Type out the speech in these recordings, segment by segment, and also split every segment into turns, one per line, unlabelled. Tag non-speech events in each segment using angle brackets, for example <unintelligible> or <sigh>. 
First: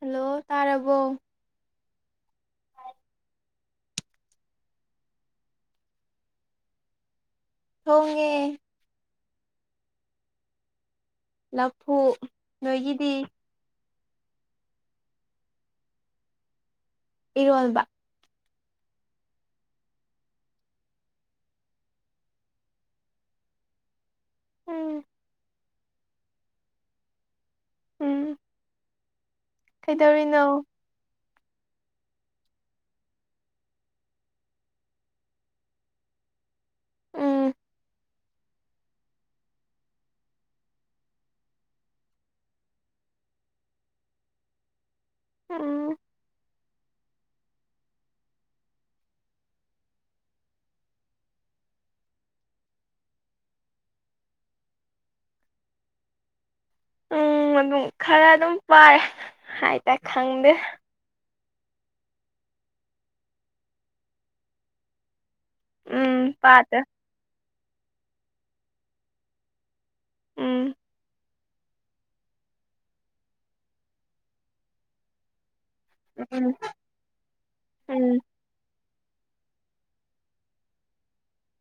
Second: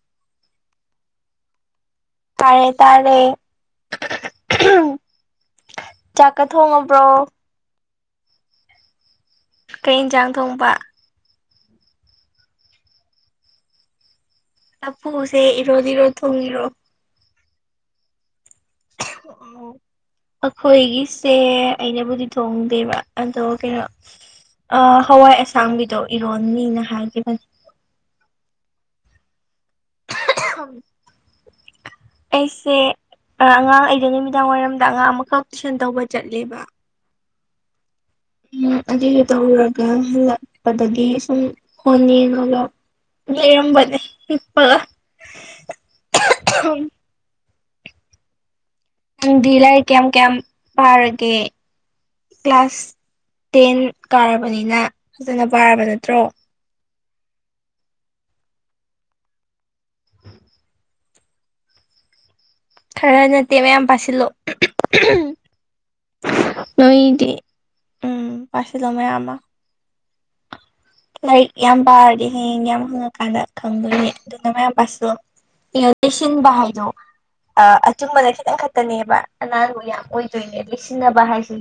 hello ꯇꯥꯔꯕꯣ
ꯇꯥꯔꯦ ꯇꯥꯔꯦ ꯆꯥꯛꯀ ꯊꯣꯡꯉꯕ꯭ꯔꯣ
ꯊꯣꯡꯉꯦ
ꯀꯩ ꯌꯦꯟꯁꯥꯡ ꯊꯣꯡꯕ
ꯂꯊꯣꯛ ꯅꯣꯏꯒꯤꯗꯤ
ꯑꯄꯨꯁꯦ ꯏꯔꯣꯗꯤ ꯏꯔꯣ ꯊꯨꯡ ꯏꯔꯣ
ꯏꯔꯜꯕ
ꯑꯣ ꯑꯩꯈꯣꯏꯒꯤꯁꯦ ꯑꯩꯅꯕꯨꯗꯤ ꯊꯣꯡꯗꯦꯕ ꯑꯗꯣ ꯀꯩꯅꯣ ꯑ
ꯎꯝ
ꯍꯋꯥꯏ ꯑꯁꯥꯡꯕꯤꯗꯣ ꯏꯔꯣꯟꯅꯤꯅ ꯍꯥꯏꯒꯦ
ꯎꯝ ꯀꯩꯗꯧꯔꯤꯅꯣ <inaudible>
ꯑꯩꯁꯦ ꯑꯉꯥꯡ ꯑꯩꯩꯅ ꯅꯨꯃꯤꯗꯥꯡ ꯋꯥꯏꯔꯝꯗ ꯑꯉꯥꯡ ꯑꯃꯈꯛ ꯇꯨꯏꯁꯟ ꯇꯧꯕ ꯆꯠꯂꯦꯕ
ꯎꯝ
ꯎꯝ ꯑꯗꯨꯁꯨ ꯇꯧꯔꯒ ꯍꯜꯂꯛꯄꯗꯒꯤ ꯁꯨꯝ ꯍꯣꯟꯅꯤ ꯑꯗꯨꯒꯒ ꯂꯩꯔꯝꯕꯅꯤ ꯏꯄꯥ
ꯑ
ꯎ ꯅꯪꯗꯤ ꯂꯩꯥꯏꯔ ꯀꯌꯥꯝ ꯀꯌꯥꯝ ꯐꯥꯔꯒꯦ ꯀ꯭ꯂꯥꯁ ꯇꯦꯟ ꯀꯥꯔꯕꯅꯤꯅ ꯐꯖꯅ ꯄꯥꯔꯕ ꯅꯠꯇ꯭ꯔꯣ
ꯎꯝ ꯑꯗꯨꯝ ꯈꯔ ꯑꯗꯨꯝ ꯄꯥꯏꯔꯦ ꯍꯥꯏꯇꯥꯔꯦ ꯈꯪꯗꯦ
ꯈꯔ ꯅꯠꯇꯦ ꯃꯌꯥꯝ ꯄꯥꯁꯤꯂꯣ
ꯎꯝ ꯄꯥꯗ
ꯅꯣꯏꯗꯤ ꯎꯝ ꯄꯁꯦꯗꯉꯥꯏ ꯑꯃ
ꯎꯝ
ꯂꯥꯏꯔꯤꯛ ꯌꯥꯝ ꯄꯥꯔꯗꯤ ꯍꯌꯦꯡ ꯌꯥꯝ ꯍꯪꯉꯀꯥꯟꯗ ꯈꯪꯗꯣꯏꯅꯦ ꯑꯗꯨꯅ ꯃꯌꯥꯝ ꯄꯥꯁꯨ ꯂꯩꯁꯤꯟꯕ
ꯎꯝ
ꯍꯥꯏꯗꯣ
ꯎꯝ
ꯑꯆꯨꯝꯕꯅ ꯈꯤꯇꯪ ꯈꯛꯇꯅꯦꯕ ꯑꯅꯥꯟꯕ ꯌꯥꯝ ꯑꯣꯏꯗꯣꯏꯅꯦ ꯏ ꯁꯤꯅꯕꯥꯏꯁꯤ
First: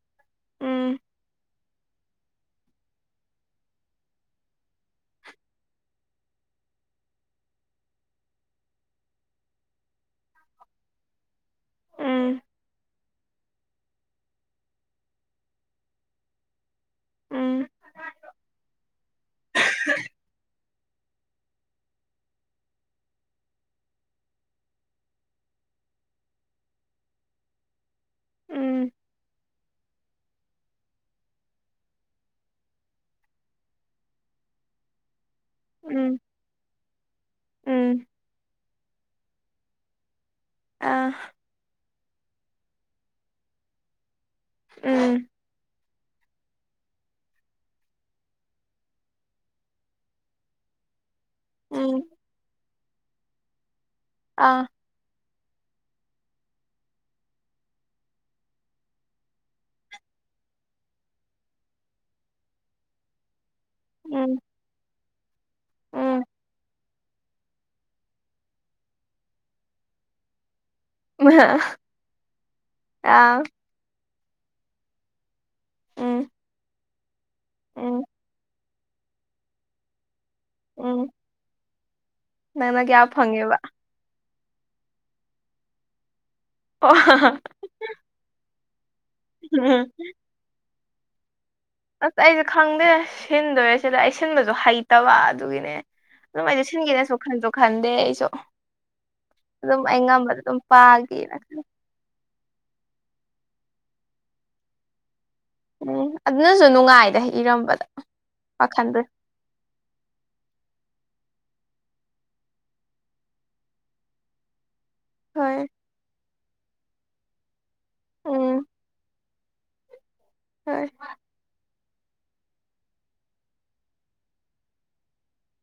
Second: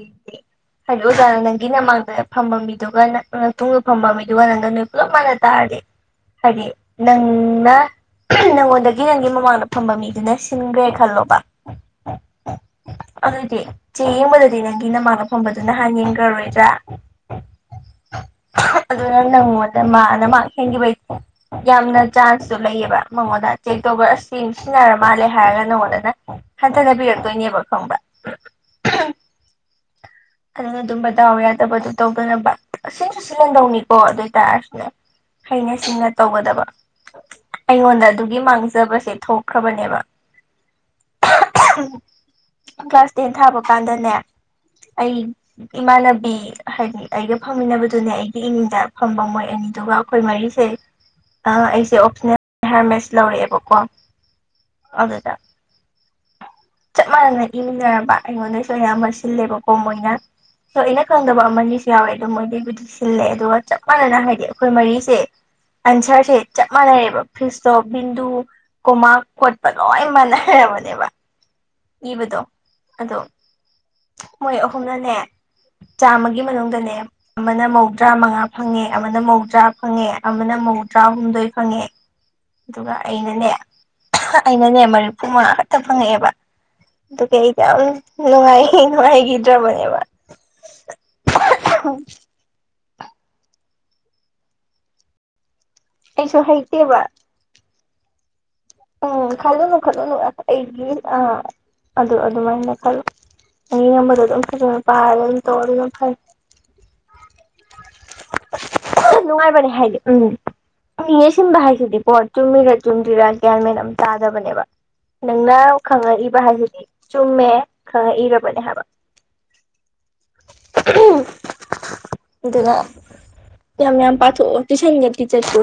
ꯎꯝ
ꯍꯥꯏꯗꯣꯖꯅ ꯅ ꯒꯤ ꯅꯃꯥꯡꯗ ꯐꯝꯕ ꯃꯤꯗꯨꯒ ꯃꯇꯨꯡꯨꯡꯗ ꯐꯝꯕ ꯃꯤꯗꯨꯒ ꯅꯪꯒ ꯅꯣꯏ ꯄꯨꯂꯞ ꯃꯥꯟꯅ ꯇꯥꯔꯗꯤ ꯍꯥꯏꯗꯤ ꯅꯪ ꯅꯪꯉꯣꯟꯗꯒꯤ ꯅꯪꯒꯤ ꯃꯃꯥꯡꯗ ꯐꯝꯕ ꯃꯤꯗꯨꯅ ꯁꯤꯟꯈ꯭ꯔꯦ ꯈꯜꯂꯣꯕ
ꯎꯝ
ꯑꯗꯨꯏꯗꯤ ꯆꯦ ꯌꯦꯡꯕꯗꯗꯤ ꯅꯪꯒꯤ ꯅꯃꯥꯟꯅ ꯐꯝꯕꯗꯨ ꯅꯍꯥꯟ ꯌꯦꯡꯈ꯭ꯔꯔꯣꯏꯗ꯭ꯔꯥ
ꯎꯝ
ꯑꯗꯨꯅ ꯅꯪꯉꯣꯟꯗ ꯃꯥꯅ ꯃꯥ ꯍꯦꯟꯈꯤꯕꯩꯦ ꯌꯥꯝꯅ ꯆꯥꯟꯁꯁꯨ ꯂꯩ ꯕ ꯃꯉꯣꯟꯗ ꯆꯦꯛ ꯇꯧꯕ ꯑꯁ ꯅꯨꯡꯁꯤꯟꯅꯔ ꯃꯥꯜꯂꯦ ꯍꯥꯏꯔꯒ ꯅꯪꯉꯣꯟꯗꯅ ꯍꯟꯊꯅꯕꯤꯔꯛꯇꯣꯏꯅꯦꯕ ꯈꯪꯕ
ꯎꯝ
<inaudible> ꯑꯗꯨꯅ ꯑꯗꯨꯝ ꯕꯗꯥꯎ ꯌꯥꯗꯕ ꯑꯗꯨ ꯇꯧꯗꯅꯕ ꯁꯤꯟꯁꯨ ꯁꯤꯜꯍꯟꯗꯧꯅꯤꯀꯣ ꯑꯗꯨ ꯑꯣꯏꯇꯥꯔꯁꯨꯅꯦ ꯍꯩꯅ ꯁꯤꯡꯅ
ꯎꯝ
ꯇꯧꯒꯗꯕ ꯑꯩꯉꯣꯟꯗ
ꯎꯝ
ꯑꯗꯨꯒꯤ ꯃꯥꯡ ꯖꯕꯁꯦ ꯊꯣꯛꯈ꯭ꯔꯕꯅꯦꯕ
ꯑ
ꯀ꯭ꯂꯥꯁ ꯇꯦꯟ ꯊꯥꯕ ꯀꯥꯟꯗꯅꯦ ꯑꯩ
ꯎꯝ
ꯏꯃꯥꯟꯅꯕꯤ ꯍꯥꯏꯗꯤ ꯑꯩꯒ ꯐꯝꯃꯤꯟꯅꯕꯗꯨꯅꯦ ꯑꯩꯒꯤ ꯏꯅꯤꯡꯗ ꯐꯝꯕ ꯃꯣꯏ ꯑꯅꯤꯗꯨꯒ ꯑꯩꯈꯣꯏ ꯃꯔꯤꯁꯦ
<inaudible>
ꯑꯩꯁꯦ ꯑꯣꯞꯁꯅꯦꯜ ꯍꯤꯌꯥꯔ ꯃꯦꯁ ꯂꯧꯔꯛꯑꯦꯕꯀꯣ
ꯑꯥ
ꯑꯗꯨꯗ
<unintelligible>
ꯆꯞ ꯃꯅꯅ ꯏꯃꯤꯟꯅꯔꯕ ꯑꯩꯉꯣꯟꯗꯁꯨ ꯑꯌꯥꯝꯕ ꯁꯤꯜꯂꯦꯕꯀꯣ ꯃꯣꯏꯅ ꯁꯣ ꯑꯩꯅ ꯈꯪꯗꯕ ꯑꯃꯅꯤ ꯑꯁꯨ ꯌꯥꯎꯋꯦ ꯑꯗꯨꯣ ꯃꯣꯏꯗꯩꯕꯨꯗꯤ ꯁꯤꯜꯂꯦ ꯑꯗꯨꯒ ꯆꯞ ꯃꯥꯟꯅꯅ
ꯎꯝ
ꯍꯥꯏꯗꯤ ꯑꯩꯈꯣꯏ ꯃꯔꯤꯁꯦ
<inaudible>
ꯑꯟꯁꯔꯁꯦ ꯆꯞ ꯃꯥꯟꯅꯔꯦꯕ ꯐꯤꯁꯇꯣꯞ ꯕꯤꯟꯗꯨ ꯀꯣꯃꯥꯛ ꯈꯣꯠꯄ ꯂꯣꯏ ꯃꯥꯟꯅꯔꯕꯅꯦ
ꯑ
ꯏꯕꯗꯣ ꯑꯗꯣ ꯃꯣꯏ ꯑꯍꯨꯝꯅꯅꯦ
ꯎꯝ
ꯆꯥꯝꯃꯒꯤ ꯃꯅꯨꯡꯗꯅꯦ ꯑꯃꯅ
ꯎꯝ
ꯃꯧꯗ꯭ꯔꯥ ꯃꯉꯥ ꯐꯪꯉꯦ ꯑꯃꯅ ꯃꯧꯗ꯭ꯔꯥ ꯐꯪꯉꯦ ꯑꯃꯅ
ꯎꯝ
ꯃꯧꯗ꯭ꯔꯥꯍꯨꯝꯗꯣꯏ ꯐꯪꯉꯦ
ꯅꯪꯅ
ꯑꯗꯨꯒ
ꯀꯌꯥ
ꯑꯩꯅꯅꯦ
ꯐꯪꯉꯦꯕ
ꯑꯩꯅꯅꯦ ꯃꯔꯤꯐꯨ ꯃꯉꯥ ꯈꯛꯇ ꯐꯪꯉꯛꯑꯦꯕ
ꯑꯣ
ꯑꯗꯨꯒꯤ ꯑꯩꯗꯤ ꯌꯥꯝ ꯅꯨꯡꯉꯥꯏ ꯒꯇ꯭ꯔ
ꯎꯝ
ꯅꯦꯕ
ꯑꯁ ꯑꯩꯁꯦ ꯈꯪꯗꯦ ꯁꯤꯟꯗꯣꯏꯔꯦ ꯁꯤꯗ ꯑꯩ ꯁꯤꯟꯕꯁꯨ ꯍꯩꯇꯕ ꯑꯗꯨꯒꯤꯅꯦ
ꯑꯩꯁꯨ
ꯑꯗꯨꯝ ꯑꯩꯗ
ꯍꯩꯇꯦꯕ
ꯁꯤꯟꯒꯦꯅꯁꯨ ꯈꯟꯁꯨ ꯈꯟꯗꯦ ꯑꯩꯁꯨ
ꯎꯝ ꯈꯜꯂꯨꯅꯨ
ꯑꯗꯨꯝ ꯑꯩ
ꯈꯜꯂꯨꯅꯨ ꯑ
ꯉꯝꯕꯗ ꯑꯗꯨꯝ
ꯑꯩꯒꯤ ꯑ
ꯄꯥꯒꯦꯅ ꯈꯜꯂꯦ
ꯑꯗꯨ ꯑꯗꯨꯃꯥꯏꯅ ꯈꯜꯂꯨ ꯑꯩꯒꯤ ꯉꯝꯕꯗꯣ ꯑꯗꯨꯝ ꯐꯖꯅ ꯄꯥꯔꯒ ꯑꯗꯨꯝ ꯇꯧꯔ ꯑꯗꯨ ꯑꯗꯨꯝ
ꯎꯝ
ꯐꯔꯦ
ꯑꯗꯨꯅꯁꯨ ꯅꯨꯡꯉꯥꯏꯗ ꯏꯔꯝꯕꯗ ꯋꯥꯈꯟꯗ
ꯅꯨꯡꯉꯥꯏꯕ ꯍꯥꯏꯥꯏꯗ ꯎꯝ ꯑꯁꯤꯤꯟꯕ ꯍꯥꯏꯁꯤꯗꯤ ꯄꯣꯠ ꯆꯨꯝꯃꯤꯔꯥ ꯆꯨꯝꯗ꯭ꯔꯥ ꯒ꯭ꯌꯥꯟ ꯃꯦꯟ ꯑꯃ ꯆꯥꯗꯕꯅꯦꯕ ꯅꯪꯅ
ꯍꯣꯏ
ꯈꯪꯉꯛꯏꯕ ꯍꯥꯏꯁꯤꯗꯤ ꯆꯨꯝꯃꯦ ꯈꯪꯉꯛꯏꯔꯕꯅꯦ
ꯎꯝ
ꯍꯥꯏꯕ
ꯍꯣꯏ
ꯅ ꯌꯥꯝ ꯄꯊ ꯇꯤꯁꯟꯒꯦ ꯇꯤꯆꯔ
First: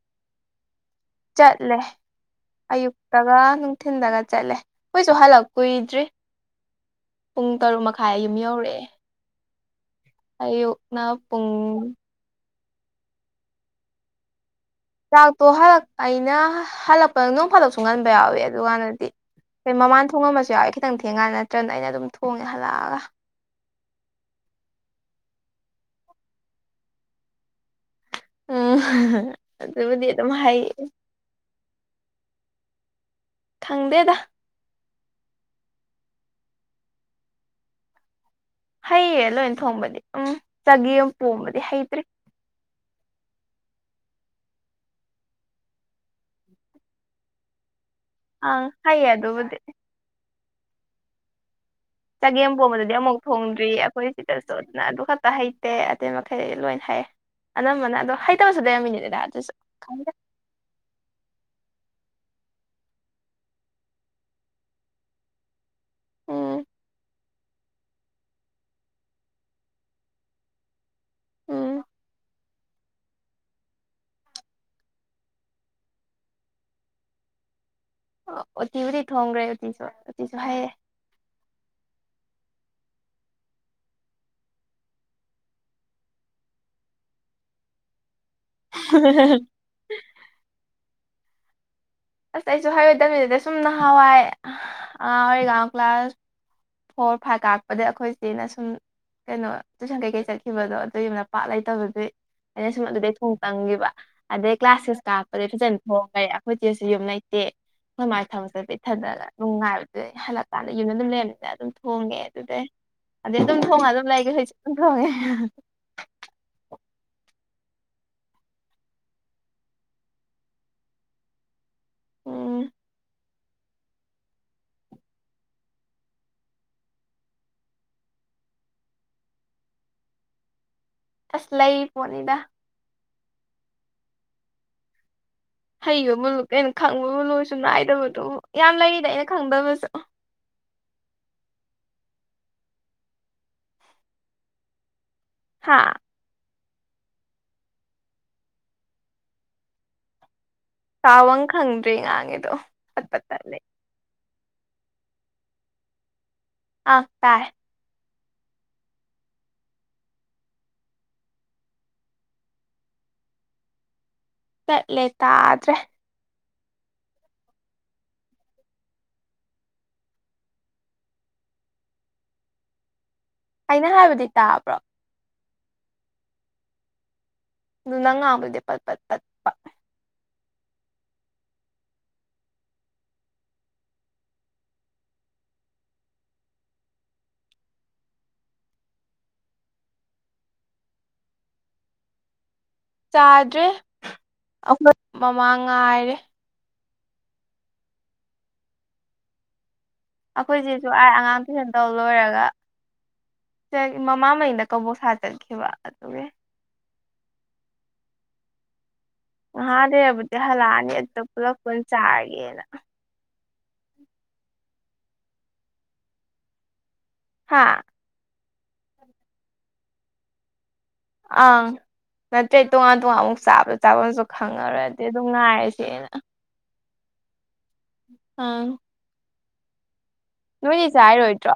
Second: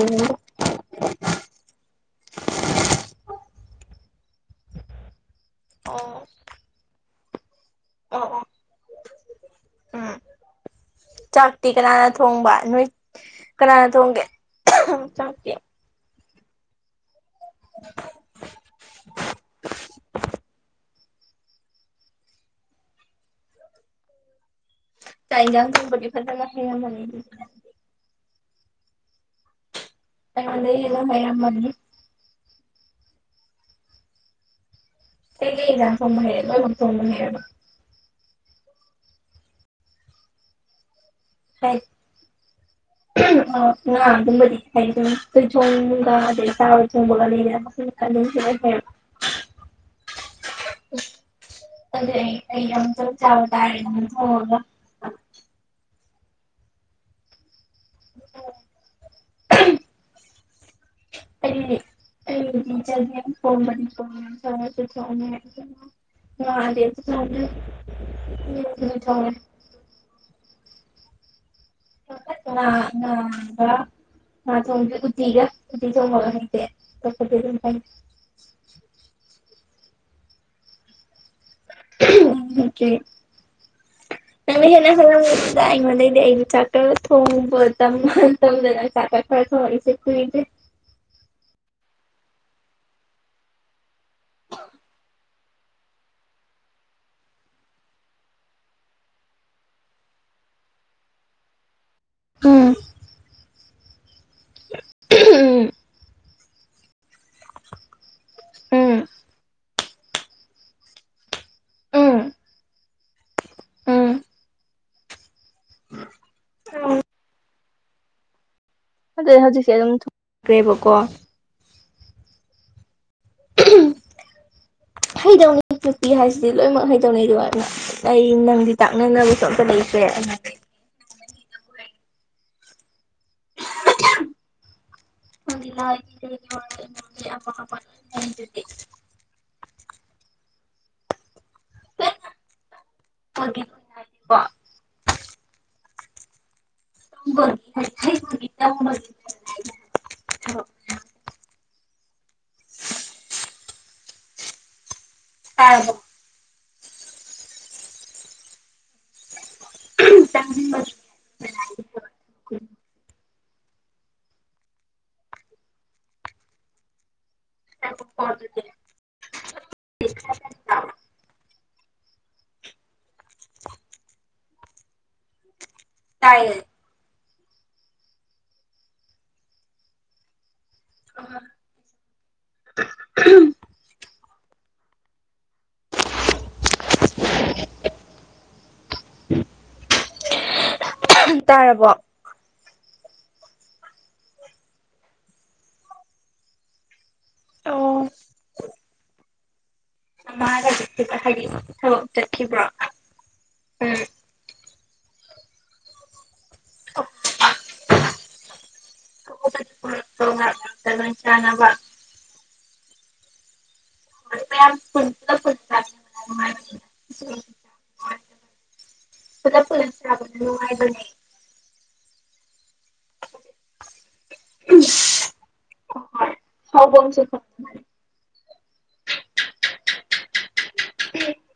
ꯆꯠꯂꯦ ꯑꯌꯨꯛꯇꯒ ꯅꯨꯡꯊꯤꯤꯟꯗꯒ ꯆꯠꯂꯦ ꯀꯨꯣꯏꯁꯨ ꯍꯜꯂꯛꯇꯦ ꯀꯨꯏꯗ꯭ꯔꯤ
ꯑꯣ
ꯄꯨꯡ ꯇꯔꯨꯛ ꯃꯈꯥꯏ
ꯑꯣ
ꯑꯌꯨꯝ
ꯑꯣ
ꯌꯧꯔꯛꯑꯦ
ꯎꯝ
ꯑꯌꯨꯛꯅ ꯄꯨꯡ
ꯆꯥꯛꯇꯤ ꯀꯅꯥꯅ ꯊꯣꯡꯕ ꯅꯣꯏ ꯀꯅꯥꯅ ꯊꯣꯡꯒꯦ
ꯆꯥꯛꯇꯣ
ꯆꯥꯛꯇꯤ
ꯍꯂꯛ ꯑꯩꯅ ꯍꯜꯂꯛꯄ ꯅꯣꯡ ꯐꯥꯗꯣꯛꯁꯨ ꯉꯟꯕ ꯌꯥꯎꯋꯤ ꯑꯗꯨ ꯀꯥꯟꯗꯗꯤ ꯑꯩ ꯃꯃꯥꯟ ꯊꯣꯡꯉꯝꯕꯁꯨ ꯌꯥꯏ ꯈꯤꯇꯪ ꯊꯦꯡꯀꯥꯟ ꯅꯠꯇ꯭ꯔꯒꯅ ꯑꯩꯅ ꯑꯗꯨꯝ ꯊꯣꯡꯉꯦ ꯍꯜꯂꯛꯑꯒ
ꯆꯥꯏꯗꯕꯗꯤ ꯐꯖꯅ ꯍꯥꯏꯅ
ꯎꯝ ꯑꯗꯨꯕꯨꯗꯤ ꯑꯗꯨꯝ ꯍꯥꯏꯌꯦ
ꯑꯩꯉꯣꯟꯗꯩ ꯍꯦꯟꯅ ꯍꯩꯔꯝꯃꯅꯤ
ꯈꯪꯗꯦꯗ
ꯁꯤ ꯌꯥꯝ ꯐꯣꯡꯕ ꯍꯩꯔꯦ ꯂꯣꯏꯃꯛ ꯐꯣꯡꯕ ꯍꯩꯔꯔꯕ
ꯍꯩꯌꯦ ꯂꯣꯏ ꯊꯣꯡꯕꯗꯤ ꯎꯝ ꯆꯒ ꯑꯃ ꯄꯣꯝꯕꯗꯤ ꯍꯩꯇ꯭ꯔꯤ
ꯑ ꯉꯥ ꯑꯗꯨꯝꯕꯗꯤ ꯍꯥꯏ ꯑꯗꯨꯝꯣꯏ ꯆꯣꯡꯒ ꯑꯗꯩ ꯆꯥꯕ ꯆꯣꯡꯕꯒ ꯂꯩꯗ
ꯑ ꯍꯩ ꯑ ꯑꯗꯨ ꯃꯗꯤꯦ
ꯎ
ꯆꯒꯦꯝ ꯄꯣꯝꯕꯗꯗꯤ ꯑꯃꯨꯛ ꯐꯣꯡꯗ꯭ꯔꯤ
ꯅꯪꯅ
ꯑꯩꯈꯣꯏ
ꯊꯣꯡꯉꯒ
ꯁꯤꯗꯁꯨꯅ ꯑꯗꯨ ꯈꯛꯇ ꯍꯩꯇꯦ ꯑꯇꯩ ꯃꯈꯩ ꯂꯣꯏꯅ ꯍꯩꯌꯦ ꯑꯅꯝꯕꯅ ꯑꯗꯣ ꯍꯩꯇꯕꯁꯨ ꯂꯩꯔꯝꯃꯤꯅꯦꯗꯗꯥ ꯑꯗꯨꯁꯨ ꯈꯪꯗꯦ
ꯀꯔꯤ ꯐ
ꯎꯝ
ꯑꯗ ꯊ
<inaudible> ꯎꯝ
<inaudible> ꯊꯣꯡ ꯎꯤꯒ ꯎ ꯊꯣꯡꯕꯦ
ꯑꯣꯇꯤꯕꯨꯗꯤꯤ ꯊꯣꯡꯈ꯭ꯔꯦ ꯎꯇꯁꯨ ꯎꯇꯁꯨ ꯍꯥꯏꯦ
ꯎꯀꯦ ꯅꯪ ꯍꯅ ꯐꯗ ꯃꯩꯗꯤꯩꯅ ꯆꯀ ꯊꯣꯡꯕ ꯃꯇꯝꯃ ꯗꯥ ꯀꯥꯀ ꯐꯔ ꯊꯁꯦ ꯀꯣꯏ
ꯑꯁ ꯑꯩꯁꯨ ꯍꯥꯏꯔꯣꯏꯗꯕꯤꯗ ꯁꯨꯝ ꯅꯍꯥꯟꯋꯥꯏ ꯑꯉꯥꯡ ꯑꯣꯏꯔꯤꯒ ꯀ꯭ꯂꯥꯁ ꯐꯣꯔ ꯐꯥꯏꯚ ꯀꯥꯔꯛꯄꯗ ꯑꯩꯈꯣꯏꯆꯦꯅ ꯑꯁꯨꯝ ꯀꯩꯅꯣ ꯇꯨꯏꯁꯟ ꯀꯩ ꯀꯩ ꯆꯠꯈꯤꯕꯗꯣ ꯑꯗꯨ ꯌꯥꯝꯅ ꯄꯥꯛ ꯂꯩꯇꯕ ꯑꯗꯩ ꯑꯩꯅ
ꯎꯝ
ꯁꯨꯝ ꯑꯗꯨꯗꯩ ꯊꯣꯡ ꯇꯝꯈꯤꯕ ꯑꯗꯩ ꯀ꯭ꯂꯥꯁ ꯁꯤꯛꯁ ꯀꯥꯔꯛꯄꯗꯩ
ꯎꯝ
ꯐꯖꯅ ꯊꯣꯡꯒꯔꯦ ꯑꯩꯈꯣꯏ ꯏꯆꯦꯁꯨ ꯌꯨꯝ ꯂꯩꯇꯦ ꯑꯩꯈꯣꯏ ꯃꯥꯁꯨ ꯊꯕꯛ ꯆꯠꯄ
ꯎꯝ
ꯏꯊꯟꯇꯒ ꯑꯗꯨꯝ ꯉꯥꯏꯕꯗꯨ ꯍꯜꯂꯛꯀꯥꯟꯗ ꯌꯨꯝꯗ ꯑꯗꯨꯝ ꯂꯩꯔꯝꯃꯦ ꯑꯗꯨꯝ ꯊꯣꯡꯉꯦ ꯑꯗꯨꯗꯩ ꯑꯗꯩ ꯑꯗꯨꯝ ꯊꯣꯡꯉ ꯑꯗꯨꯝ
ꯎꯝ
ꯂꯩꯒꯦ ꯍꯧꯖꯤꯁꯨ ꯑꯗꯨꯝ ꯊꯣꯡꯉꯦ
ꯑꯗꯨꯗꯩ ꯍꯧꯖꯤꯛꯁꯦ ꯑꯗꯨꯝ ꯊꯒ꯭ꯔꯦꯕꯀꯣ
ꯎꯝ <inaudible>
ꯍꯩꯗꯧꯅꯤ ꯅꯨꯄꯤ ꯍꯥꯏꯁꯤꯗꯤ ꯂꯣꯏꯅꯃꯛ ꯍꯩꯗꯧꯅꯤ ꯑꯗꯨꯒꯣ ꯑꯩ ꯅꯪꯗꯤ ꯇꯥꯛꯅꯅꯕꯁꯨ ꯑꯝꯇ ꯂꯩꯇ꯭ꯔꯦ ꯑꯩꯅ
ꯑꯁ ꯂꯩ ꯄꯣꯠꯅꯤꯗ
<unintelligible> ꯂꯥꯏꯒꯤ
ꯍꯩꯕꯕꯨ
ꯂꯩ ꯌꯣꯟꯕ
ꯀꯩꯅꯣ ꯈꯪꯕꯕꯨ
ꯏꯃꯣꯏꯅꯨꯒꯤ ꯑꯃ
ꯂꯣꯏꯁꯨ
ꯑꯃ
ꯅꯥꯏꯗꯕꯗꯨ
ꯂꯩ
ꯌꯥꯝ ꯂꯩꯔꯤꯗ ꯑꯩꯅ ꯈꯪꯗꯕꯁꯨ
<unintelligible>
ꯍꯥꯥ
<unintelligible>
ꯇꯥꯕꯝ ꯈꯪꯗ꯭ꯔꯦ ꯉꯥꯡꯉꯤꯗꯨ ꯄꯠ ꯄꯠ ꯇꯠꯂꯦ
ꯇꯥꯔꯕꯣ
ꯑꯥ ꯇꯥꯔꯦ
ꯎꯝ <unintelligible>
ꯇꯠꯂꯦ ꯇꯥꯗ꯭ꯔꯦ
<unintelligible>
ꯑꯩꯅ ꯍꯥꯏꯕꯗꯤ ꯇꯥꯕ꯭ꯔꯣ
ꯇꯥꯏꯌꯦ
ꯑꯗꯨ ꯅꯪ ꯉꯥꯡꯕꯗꯤ ꯄꯠ ꯄꯠ ꯇꯞꯄꯥ
ꯎꯝ ꯍꯨꯝ
<inaudible>
ꯎꯍꯨꯝ ꯇꯥꯔꯕꯣ
ꯆꯥꯗ꯭ꯔꯤ ꯑꯈꯣꯏ ꯃꯃꯥ ꯉꯥꯏꯔꯤ
ꯑꯣ ꯃꯥꯒ
ꯑꯩꯈꯣꯏꯆꯦꯁꯨ ꯑꯥꯏ ꯑꯉꯥꯡ
ꯍꯥꯏꯗꯤ
ꯇꯨꯏꯁꯟ ꯇꯧ
ꯊꯕꯛ
ꯂꯣꯏꯔꯒ
ꯆꯠꯈꯤꯕ꯭ꯔꯣ ꯎꯝ
ꯃꯃꯥ ꯃꯩꯅ ꯀꯕꯣꯛ ꯁꯥ ꯆꯠꯈꯤꯕ ꯑꯗꯨꯒꯤ
<unintelligible>
ꯉꯍꯥꯛ ꯂꯩꯕꯕꯨꯗꯤ ꯍꯜꯂꯛꯑꯅꯤ
ꯂꯣꯏ
ꯑꯗꯨꯗ ꯄꯨꯂꯞ
ꯆꯥꯅꯕ
ꯄꯨꯟ ꯆꯥꯔꯒꯦꯅ
<unintelligible> ꯄꯨꯂꯞ ꯄꯨꯜꯂ
ꯍꯥ
ꯂ ꯆꯥꯛ ꯐꯥꯕꯁꯨ ꯅꯨꯡꯉꯥꯏꯕꯅꯦ
ꯑꯪ ꯅꯠꯇ꯭ꯔꯗꯤ ꯇꯣꯉꯥꯟ ꯇꯣꯉꯥꯟ ꯑꯃꯨꯛ ꯁꯥꯕ ꯆꯥꯕꯝꯁꯨ ꯈꯪꯉꯔꯣꯏ ꯑꯗꯩ ꯑꯗꯨꯝ ꯉꯥꯏꯔꯁꯦ ꯅ
ꯍꯥꯎ ꯕꯪ ꯁꯦ
ꯎꯝ ꯅꯣꯏꯗꯤ ꯆꯥꯔꯤꯔꯣꯏꯗ꯭ꯔꯣ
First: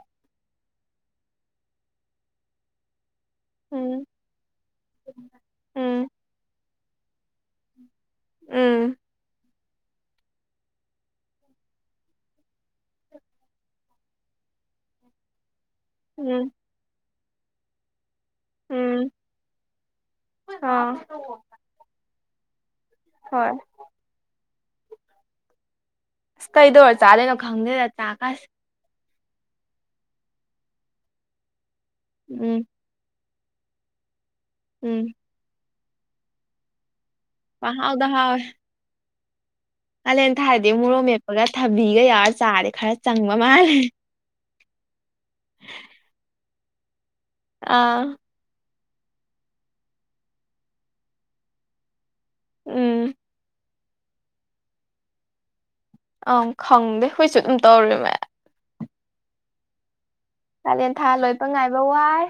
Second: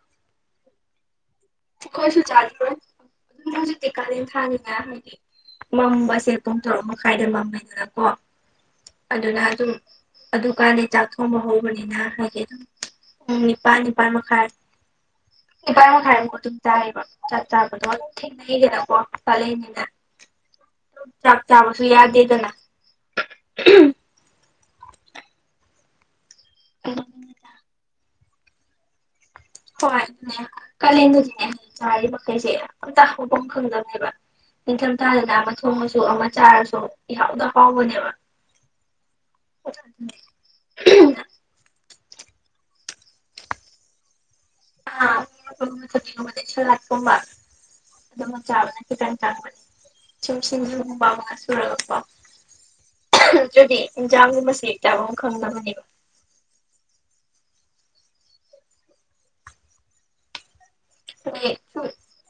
ꯑꯈꯣꯏꯁꯨ ꯆꯥꯒꯤꯔꯣꯏ ꯑꯗꯨꯝ ꯍꯧꯖꯤꯛꯇꯤ
ꯎꯝ
ꯀꯥꯂꯦꯟ ꯊꯥꯅꯤꯅ ꯍꯥꯏꯗꯤ
ꯎꯝ
ꯃꯝꯕꯁꯦ ꯄꯨꯡ ꯇꯔꯨꯛ ꯃꯈꯥꯏꯗ ꯃꯝꯃꯦꯗꯅ ꯀꯣ
ꯎꯝ
ꯑꯗꯨꯅ ꯑꯗꯨꯝ ꯑꯗꯨ ꯀꯥꯟꯗꯩ ꯆꯥꯛꯊꯣꯡꯕ ꯍꯧꯕꯅꯤꯅ ꯍꯥꯏꯗꯤ ꯑꯗꯨ ꯄꯨꯡ ꯅꯤꯄꯥꯟ ꯅꯤꯄꯥꯟꯃꯈꯥꯏ ꯅꯤꯄꯥꯟꯃꯈꯥꯏ ꯃꯣꯟ
ꯎꯝ
ꯆꯥꯛ ꯆꯥꯕꯗꯣ ꯑꯗꯨꯝ ꯊꯦꯡꯅꯩꯗꯅꯀꯣ
ꯎꯝ
ꯀꯥꯂꯦꯟꯅꯤꯅ
ꯑꯥ
ꯆꯥꯛ ꯆꯥꯕꯁꯨ ꯌꯥꯗꯦꯗꯅ
ꯍꯣꯏ ꯑꯁ ꯀꯩꯗꯧꯔ ꯆꯥꯂꯤꯅꯣ ꯈꯪꯗꯦꯗ ꯆꯥꯛꯀꯁꯤ
ꯍꯣꯏ ꯑꯗꯨꯅꯦ ꯀꯥꯂꯦꯟꯗꯨꯗꯤꯅꯦ ꯑ ꯆꯥꯔꯤꯕ ꯃꯈꯩꯁꯦ
ꯎꯝ
ꯑꯝꯇ ꯍꯐꯝ ꯈꯪꯗꯕꯅꯦꯕ ꯅꯤꯡꯊꯝ
ꯎꯝ
ꯊꯥꯗꯅ ꯑꯃ ꯊꯣꯡꯉꯁꯨ ꯑꯃ ꯆꯥꯔꯁꯨ ꯌꯥꯎꯗꯣ
ꯄꯪꯍꯥꯎꯗ
ꯍꯥꯎꯕꯅꯦꯕ
ꯍꯥꯎꯋꯦ ꯀꯥꯂꯦꯟ ꯊꯥꯔꯗꯤ ꯃꯣꯔꯣ ꯃꯦꯞꯄꯒ ꯊꯕꯤꯒ ꯌꯥꯎꯔ ꯆꯥꯔꯦ ꯈꯔ ꯆꯪꯕ ꯃꯥꯜꯂꯦ
ꯑ ꯂꯥꯛꯄꯝꯕ
ꯑꯥ
ꯑꯗꯨ ꯃꯖꯕ ꯈꯤꯇꯪ ꯆꯥꯛꯄꯅꯦ ꯁꯨꯝ ꯁꯃꯕꯕ ꯁꯨꯔꯒꯀ
ꯎꯝ
ꯑꯗꯨꯗꯤ ꯑꯦꯟꯖꯥꯥꯡꯒꯤ ꯃꯁꯤꯡ ꯆꯥꯐꯝ ꯑꯃ ꯈꯪꯕꯅꯦꯕ
ꯑꯪ ꯈꯪꯗꯦ ꯍꯨꯣꯏꯁꯨ ꯑꯗꯨꯝ ꯇꯧꯔꯤꯃꯦ ꯀꯥꯂꯦꯟ ꯊꯥ ꯂꯣꯏꯕ ꯉꯥꯏꯕ ꯋꯥꯏ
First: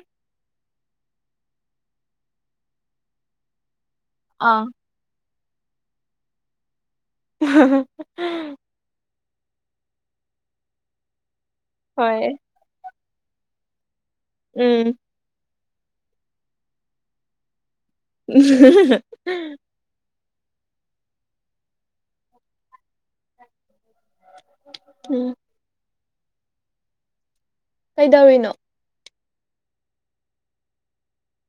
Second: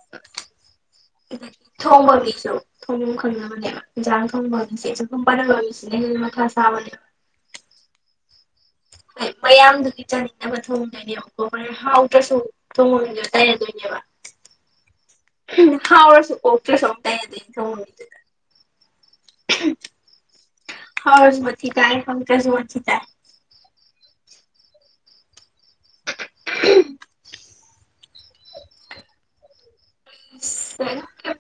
ꯊꯣꯡꯕꯕꯤꯁꯨ ꯊꯣꯡ ꯈꯪꯅꯕ ꯃꯅꯦꯕ ꯌꯥ
ꯑꯥ
ꯊꯣꯡꯕꯁꯦꯁꯨ ꯊ ꯔꯒꯔꯁꯅꯦ ꯃꯥ ꯑꯋꯥꯦ
<inaudible>
ꯍꯣꯏ ꯃꯌꯥꯝꯗꯨꯒꯤ ꯆꯥꯅꯤꯡꯅꯕ ꯊꯣꯡꯗꯣꯏꯅꯦꯨꯀꯣ ꯍ ꯍꯥꯎꯗ꯭ꯔꯁꯨ
ꯍꯣꯏ
ꯊꯣꯡꯉꯣꯏ ꯇꯥꯏ ꯟ
ꯎꯝ
ꯍꯥꯎ ꯑꯣꯀꯦ ꯁꯣ ꯇ ꯊ
ꯎꯝ
ꯍꯥꯎꯁꯨꯕꯤ ꯇꯥꯏ ꯐꯪ ꯆꯁꯨꯕꯤ ꯇꯥꯏ
ꯎꯝ
<inaudible>
ꯀꯩꯗꯧꯔꯤꯅꯣ
<inaudible>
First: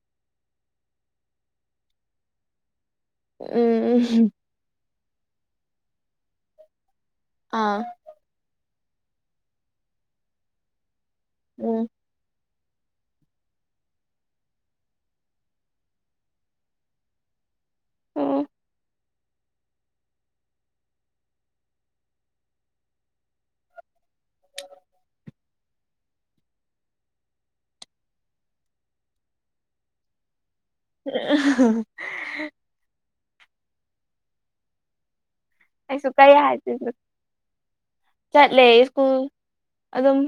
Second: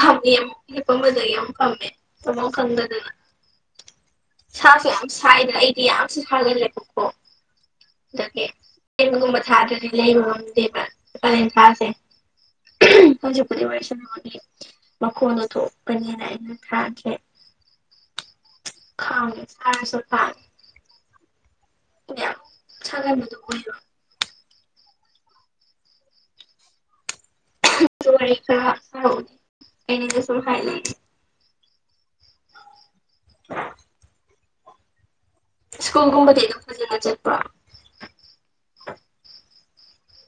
ꯐꯝꯃꯦ ꯑꯃꯨꯛ ꯍꯄꯝꯕꯗꯒꯤ ꯑꯃꯨꯛ ꯐꯝꯃꯦ ꯇꯃꯣꯛ ꯈꯪꯗꯗꯅ
ꯎꯝ
ꯆꯥꯛꯁꯨ ꯌꯥꯝ ꯁꯥꯏꯗꯅ ꯑꯩꯗꯤ ꯌꯥꯝꯁꯨ ꯁꯥꯒꯜꯂꯦꯕꯀꯣ
ꯑꯥ
ꯑꯗꯒꯤꯦꯟꯕꯒꯨꯝꯕ ꯊꯥꯗ꯭ꯔꯗꯤ ꯂꯩꯕ ꯉꯝꯗꯦ
ꯎꯝ
ꯊꯥꯁꯦ
<inaudible>
ꯖꯤꯛꯄꯗꯤ ꯋꯥꯔꯤꯁꯤꯅꯤ ꯃꯈꯣꯟꯗ ꯊꯣꯛꯀꯅꯤꯅ ꯑꯩꯅ ꯊꯥꯈꯦ
ꯎꯝ
ꯈꯥꯎꯒꯦ ꯆꯔꯁꯨ ꯈ ꯁꯒꯔ ꯅꯗ ꯀꯔ ꯋꯥ ꯈ ꯍꯅꯤꯗꯤꯁꯨꯣ ꯍꯥꯏ
<unintelligible> ꯑꯁꯨ ꯀꯥꯏ
ꯁ꯭ꯀꯨꯜꯒꯨꯝꯕꯗꯤ
ꯍꯥꯏ
ꯑꯗꯨꯝ ꯐꯖꯅ ꯆꯠꯄ꯭ꯔꯣ
ꯆꯠꯂꯦ ꯁ꯭ꯀꯨꯜ ꯑꯗꯨꯝ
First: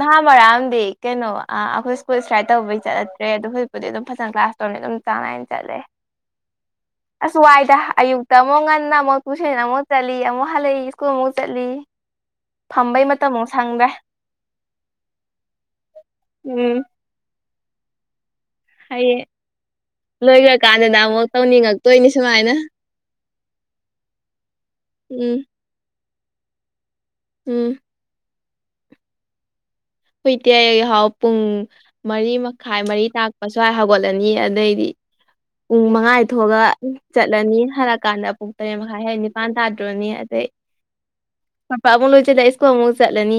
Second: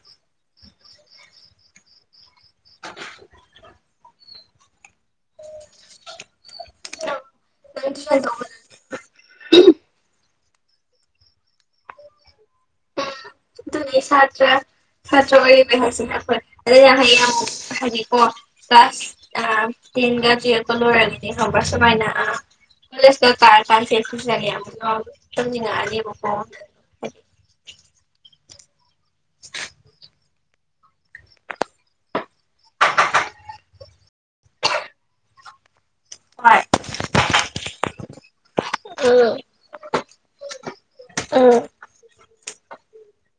ꯅꯍꯥ ꯃꯔꯥꯝꯗꯤ ꯀꯩꯅꯣ ꯑꯩꯈꯣꯏ ꯁ꯭ꯀꯨꯜ ꯏꯁꯇ꯭ꯔꯥꯏꯠ ꯇꯧꯕꯩ ꯆꯠꯂꯛꯇ꯭ꯔꯦ ꯑꯗꯨ ꯍꯧꯖꯤꯛꯄꯨꯗꯤ ꯑꯗꯨꯝ ꯐꯖꯅ ꯀ꯭ꯂꯥꯁ ꯇꯧꯔꯅꯤ ꯑꯗꯨꯝ ꯆ ꯆꯥꯡ ꯅꯥꯏꯅ ꯆꯠꯂꯦ ꯑꯁ ꯋꯥꯏꯗ
ꯅꯪ ꯇꯨꯏꯁꯟ
ꯑꯌꯨꯛꯇ
ꯇꯧꯕꯗ
ꯑꯃꯨꯛ ꯉꯟꯅ ꯑꯃꯨꯛ ꯀꯁꯅ ꯑꯃ ꯆꯠ ꯌꯥꯝ ꯃ ꯍꯂ ꯁꯀꯨꯜ ꯃꯨ ꯆꯠ ꯐꯝꯝꯕꯩ ꯃ ꯃꯇꯝ ꯃ
ꯑꯗꯨ ꯁꯥꯇ꯭ꯔ ꯁꯥꯇ꯭ꯔ ꯋꯥꯔꯤ ꯍꯥꯏꯁꯤꯅꯈꯣꯏ
ꯎꯝ
ꯑꯗꯨ ꯍꯥꯏꯕꯤ ꯀꯣ
ꯍꯌꯦꯡ
ꯀ꯭ꯂꯥꯁ ꯇꯦꯟꯒ ꯇꯨꯌꯦꯦꯜꯀ
ꯂꯣꯏꯈ꯭ꯔꯀꯥꯟꯗꯅ ꯑꯃꯨꯛ
ꯂꯣꯏꯔꯒꯅꯤ ꯍꯕ꯭ꯔ ꯁꯨꯃꯥꯏꯅ
ꯇꯧꯅꯤꯡꯉꯛꯇꯣꯏꯅꯤ
ꯄꯨꯂꯁ ꯀꯥ ꯀꯥꯟ ꯆꯦꯛꯇꯦ
ꯎꯝ
ꯃꯤꯉꯅꯤ ꯃ ꯐꯣ
<inaudible>
<inaudible>
ꯍꯨꯏꯇꯦꯍꯥꯎ ꯄꯨꯡ ꯃꯔꯤ ꯃꯈꯥꯏ ꯃꯔꯤ ꯇꯥꯛꯄ ꯁ꯭ꯋꯥꯏ ꯍꯧꯒꯠꯂꯅꯤ ꯑꯗꯩꯗꯤ <inaudible> ꯄꯨꯡ ꯃꯉꯥ ꯊꯣꯛꯑꯒ
ꯍꯣꯏ
ꯆꯠꯂꯅꯤ ꯍꯜꯂꯛꯀꯥꯟꯗ ꯄꯨꯡ ꯇꯔꯦꯠ ꯃꯈꯥꯏ ꯍꯦꯛ ꯅꯤꯄꯥꯟ ꯇꯥꯗ꯭ꯔꯣꯅꯤ ꯑꯗꯩ
ꯎꯝ ꯎꯝ
ꯄꯕꯥ ꯑꯃꯨꯛ ꯂꯣꯏ ꯆꯠꯂ ꯁ꯭ꯀꯨ ꯑꯃꯨ ꯆꯠꯂꯅꯤ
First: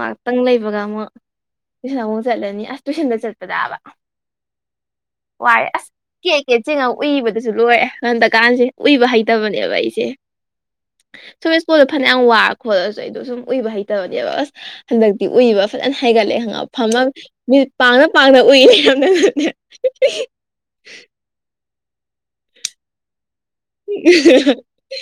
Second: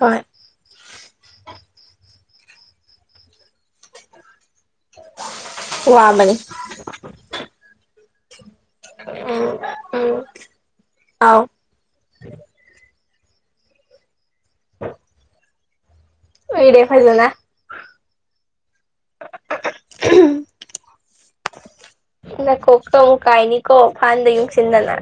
ꯍꯣꯏ
ꯂꯩꯕꯒ ꯇꯁꯟ ꯑꯃꯨꯛ ꯆꯠꯂꯅꯤ ꯑꯁ ꯇ꯭ꯨꯁꯟꯗ ꯆꯠꯄꯗꯕ ꯋꯥꯏꯔꯦ ꯑꯁ ꯀꯦ
ꯋꯥꯕꯅꯤ
ꯀꯦ ꯆꯦꯡꯉ ꯎꯏꯕꯗꯁꯨ ꯂꯣꯏꯔꯦ ꯍꯟꯗꯛꯀꯥꯟꯁꯦ ꯎꯏꯕ
ꯎꯝ
ꯍꯩꯇꯕꯅꯦꯕ ꯑꯩꯁꯦ
<unintelligible> ꯑꯥꯎ
ꯁꯨꯃꯦꯁ ꯄꯨꯣꯜꯂꯣ ꯐꯅꯦꯛ ꯌꯥꯝ ꯋꯥ ꯈꯣꯠꯂꯁꯨ ꯑꯩꯗꯣ ꯁꯨꯝ ꯎꯏꯕ ꯍꯩꯇꯕꯅꯦꯕ ꯑꯁ ꯍꯟꯗꯛꯇꯤ ꯎꯏꯕ ꯐꯖꯅ ꯍꯥꯏꯒꯠꯂꯦ ꯍꯪꯉꯥꯎ
ꯎꯏꯔꯦ
ꯐꯝꯃ
ꯐꯖꯅ
ꯃꯤ ꯄꯥꯡꯅ ꯄꯥꯡꯅ ꯎꯏꯌꯦ ꯌꯥꯝꯅ <unintelligible>
ꯅꯀꯣꯛꯇ ꯑꯃꯨꯛ ꯀꯥꯏꯅꯤꯀꯣ ꯐꯥꯟꯗ ꯌꯨꯡꯁꯤꯟꯗꯅ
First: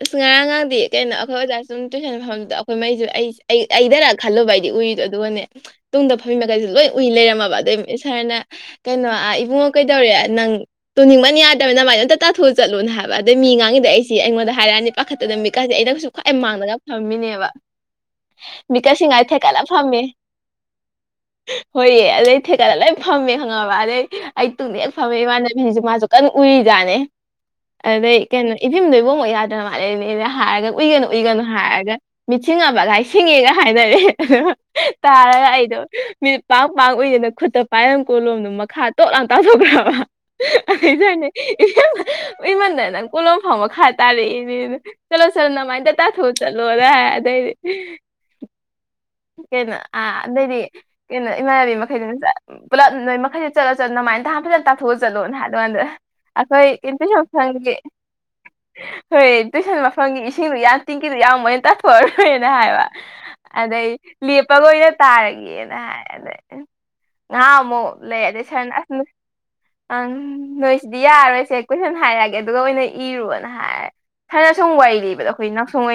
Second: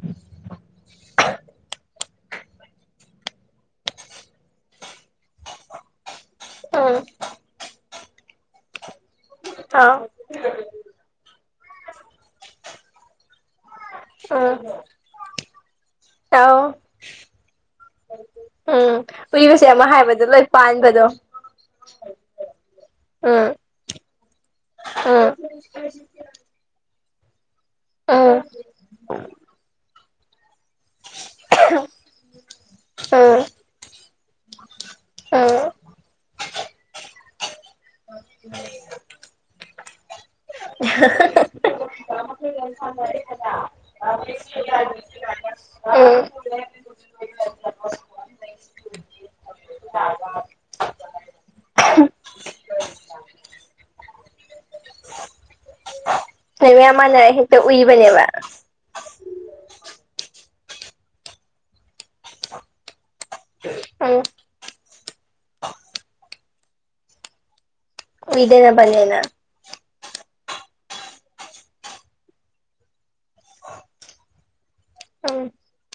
ꯑꯁ ꯉꯔꯥꯡ ꯉꯥꯡꯗꯤ ꯀꯩꯅꯣ ꯑꯩꯈꯣꯏ ꯑꯣꯖꯥ ꯁꯨꯝ ꯇꯨꯁꯟꯕ ꯐꯐꯝꯗꯨꯗ ꯑꯩꯈꯣꯏ ꯃꯩꯁꯨ ꯑꯩ ꯑꯩꯗꯔꯥ ꯈꯜꯂꯨꯕ ꯍꯥꯏꯗꯤ ꯎꯏꯔꯤꯗꯣ ꯑꯗꯨꯒꯅꯦ ꯇꯨꯡꯗ ꯐꯝꯃꯤ ꯃꯈꯩꯁꯨ ꯂꯣꯏ
ꯎꯝ
ꯎꯏ ꯂꯩꯔꯝꯃꯕ ꯑꯗꯨꯗꯩ ꯁꯥꯔꯅ ꯀꯩꯅꯣ ꯏꯕꯨꯡꯉꯣ
ꯑꯥꯎ
ꯀꯩꯗꯧꯔꯦ ꯅꯪ ꯇꯨꯝꯅꯤꯡꯕꯅ ꯌꯥꯗꯕꯅꯤꯅꯃꯥꯏꯅ ꯇꯥꯊꯣꯛꯑ ꯆꯠꯂꯨꯅ ꯍꯥꯏꯕ ꯑꯗꯩ ꯃꯤ ꯉꯥꯡꯉꯗ ꯑꯩꯁꯤ ꯑꯩꯉꯣꯟꯗ
ꯎꯝ
ꯍꯥꯏꯔꯛꯑꯅꯤ ꯄꯥꯈꯠꯇꯗ ꯃꯤꯀꯁꯤꯦ ꯑꯩꯅ ꯀꯁꯨ ꯈ꯭ꯋꯥꯏ
ꯑꯥꯎ
ꯃꯥꯡꯂꯒ ꯐꯝꯃꯤ ꯅꯦꯕ ꯃꯤꯀꯁꯤꯡ ꯉꯥꯏ
ꯀꯨꯏꯕꯁꯦ ꯑꯃ ꯍꯥꯏꯕꯗ ꯂꯣꯏ ꯄꯥꯟ
ꯍꯣꯏꯌꯦ ꯑꯗꯩ ꯊꯦꯀꯂ ꯂꯣꯏ ꯐꯝꯃꯦ
ꯎꯝ
ꯈꯪꯉꯕ ꯑꯗꯩ ꯑꯩ ꯇꯨꯡꯅ ꯍꯦꯛ ꯐꯝꯃꯦ ꯏꯃꯥꯟꯅꯕꯤꯁꯤꯁꯨ ꯃꯥꯁꯨ ꯀꯟꯅ ꯎꯔꯤꯖꯅꯦ ꯑꯗꯩ ꯀꯩꯅꯣ ꯏꯐꯤꯝꯗꯣ ꯏꯕꯨꯡꯃꯛ ꯌꯥꯗ꯭ꯔꯅ ꯃꯥꯜꯂꯦꯅꯦꯅ ꯍꯥꯏꯔꯒ ꯎꯏꯒꯅꯨ ꯎꯏꯒꯅꯨ ꯍꯥꯏꯔꯒ ꯃꯤꯁꯤꯡ ꯒꯥꯏ ꯁꯤꯡꯉꯦꯒ ꯍꯥꯏꯅꯔꯦ ꯑ ꯇꯥꯔꯒ ꯑꯩꯗꯣ ꯃꯤꯅꯤꯠ ꯄꯥꯡ ꯄꯥꯡ ꯎꯏꯗꯅ ꯈꯨꯠꯇ ꯄꯥꯏꯔꯦꯝ ꯀꯣꯂꯣꯝꯗꯣ ꯃꯈꯥ ꯇꯣꯛꯂꯥ ꯇꯥꯊꯣꯛꯈ꯭ꯔꯕ ꯑꯗꯨꯁꯨꯅꯦ
ꯀ
ꯇꯥꯔꯛꯏꯅꯦꯅ ꯆꯠꯂꯣ ꯆꯠꯂꯣ ꯅꯃꯥꯏ ꯗꯥ
<unintelligible>
ꯇꯥꯊꯣꯛꯑ ꯆꯠꯂꯣꯅ ꯍꯥꯏ ꯑꯗꯩꯗꯤ
<unintelligible>
<unintelligible> ꯀꯩꯅꯣ ꯑꯥ ꯑꯗꯩꯗꯤ ꯀꯩꯅꯣ ꯏꯃꯥꯟꯅꯕꯤ ꯃꯈꯩꯗꯨ ꯄꯨꯂꯞ ꯅꯣꯏ ꯃꯈꯩꯗ ꯆꯠꯂ ꯆꯠ ꯀꯨꯃꯥꯏ ꯇꯍꯥꯟ ꯐꯖꯅ ꯇꯥꯊꯣꯛꯑ ꯆꯠꯂꯣꯅ ꯍꯥꯏꯗꯉꯥꯟꯗ ꯑꯩꯈꯣꯏ
ꯂꯩ ꯃꯌꯥꯝ
ꯏꯟꯇꯁ
ꯃꯥꯟꯅꯔ ꯍꯦꯛꯇ
ꯈꯪꯗꯦ
ꯎꯏꯕꯅꯦꯕ
ꯍꯣꯏ ꯇꯨꯏꯁꯟ ꯃꯐꯝꯒꯤ ꯏꯁꯤꯡꯗꯨ ꯌꯥꯝ ꯇꯤꯡꯀꯤꯗꯨ ꯌꯥꯝ ꯃꯣꯏꯅ ꯇꯥꯊꯣꯛꯑꯔꯣꯏꯅ ꯍꯥꯏꯕ ꯑꯗꯩ
ꯎꯝ
ꯂꯦꯞꯄ ꯂꯣꯏꯅ ꯇꯥꯔꯒꯦꯅ ꯍꯥꯏ ꯑꯗ ꯉꯥꯏꯍꯥꯛ ꯑꯃꯨꯛ ꯂꯩ ꯑꯗꯦ ꯁꯅ ꯑꯁ
ꯎꯏꯗꯅꯕꯅꯦꯅ
ꯑꯪ ꯅꯣꯏꯁꯤꯗꯤ ꯌꯥꯔꯔꯣꯏꯁꯦ ꯀꯨꯏꯁꯟ ꯍꯥꯏꯔꯛꯑꯒꯦ ꯑꯗꯨꯒ ꯑꯣꯏꯅ ꯏꯔꯨꯅ ꯍꯥꯏꯔꯦ ꯁꯅ ꯁꯨꯝ ꯋꯥꯔꯤ ꯂꯤꯕꯗꯣ
ꯎꯝ
ꯑꯩꯈꯣꯏ ꯎꯁꯨꯡ ꯑꯣꯏꯅ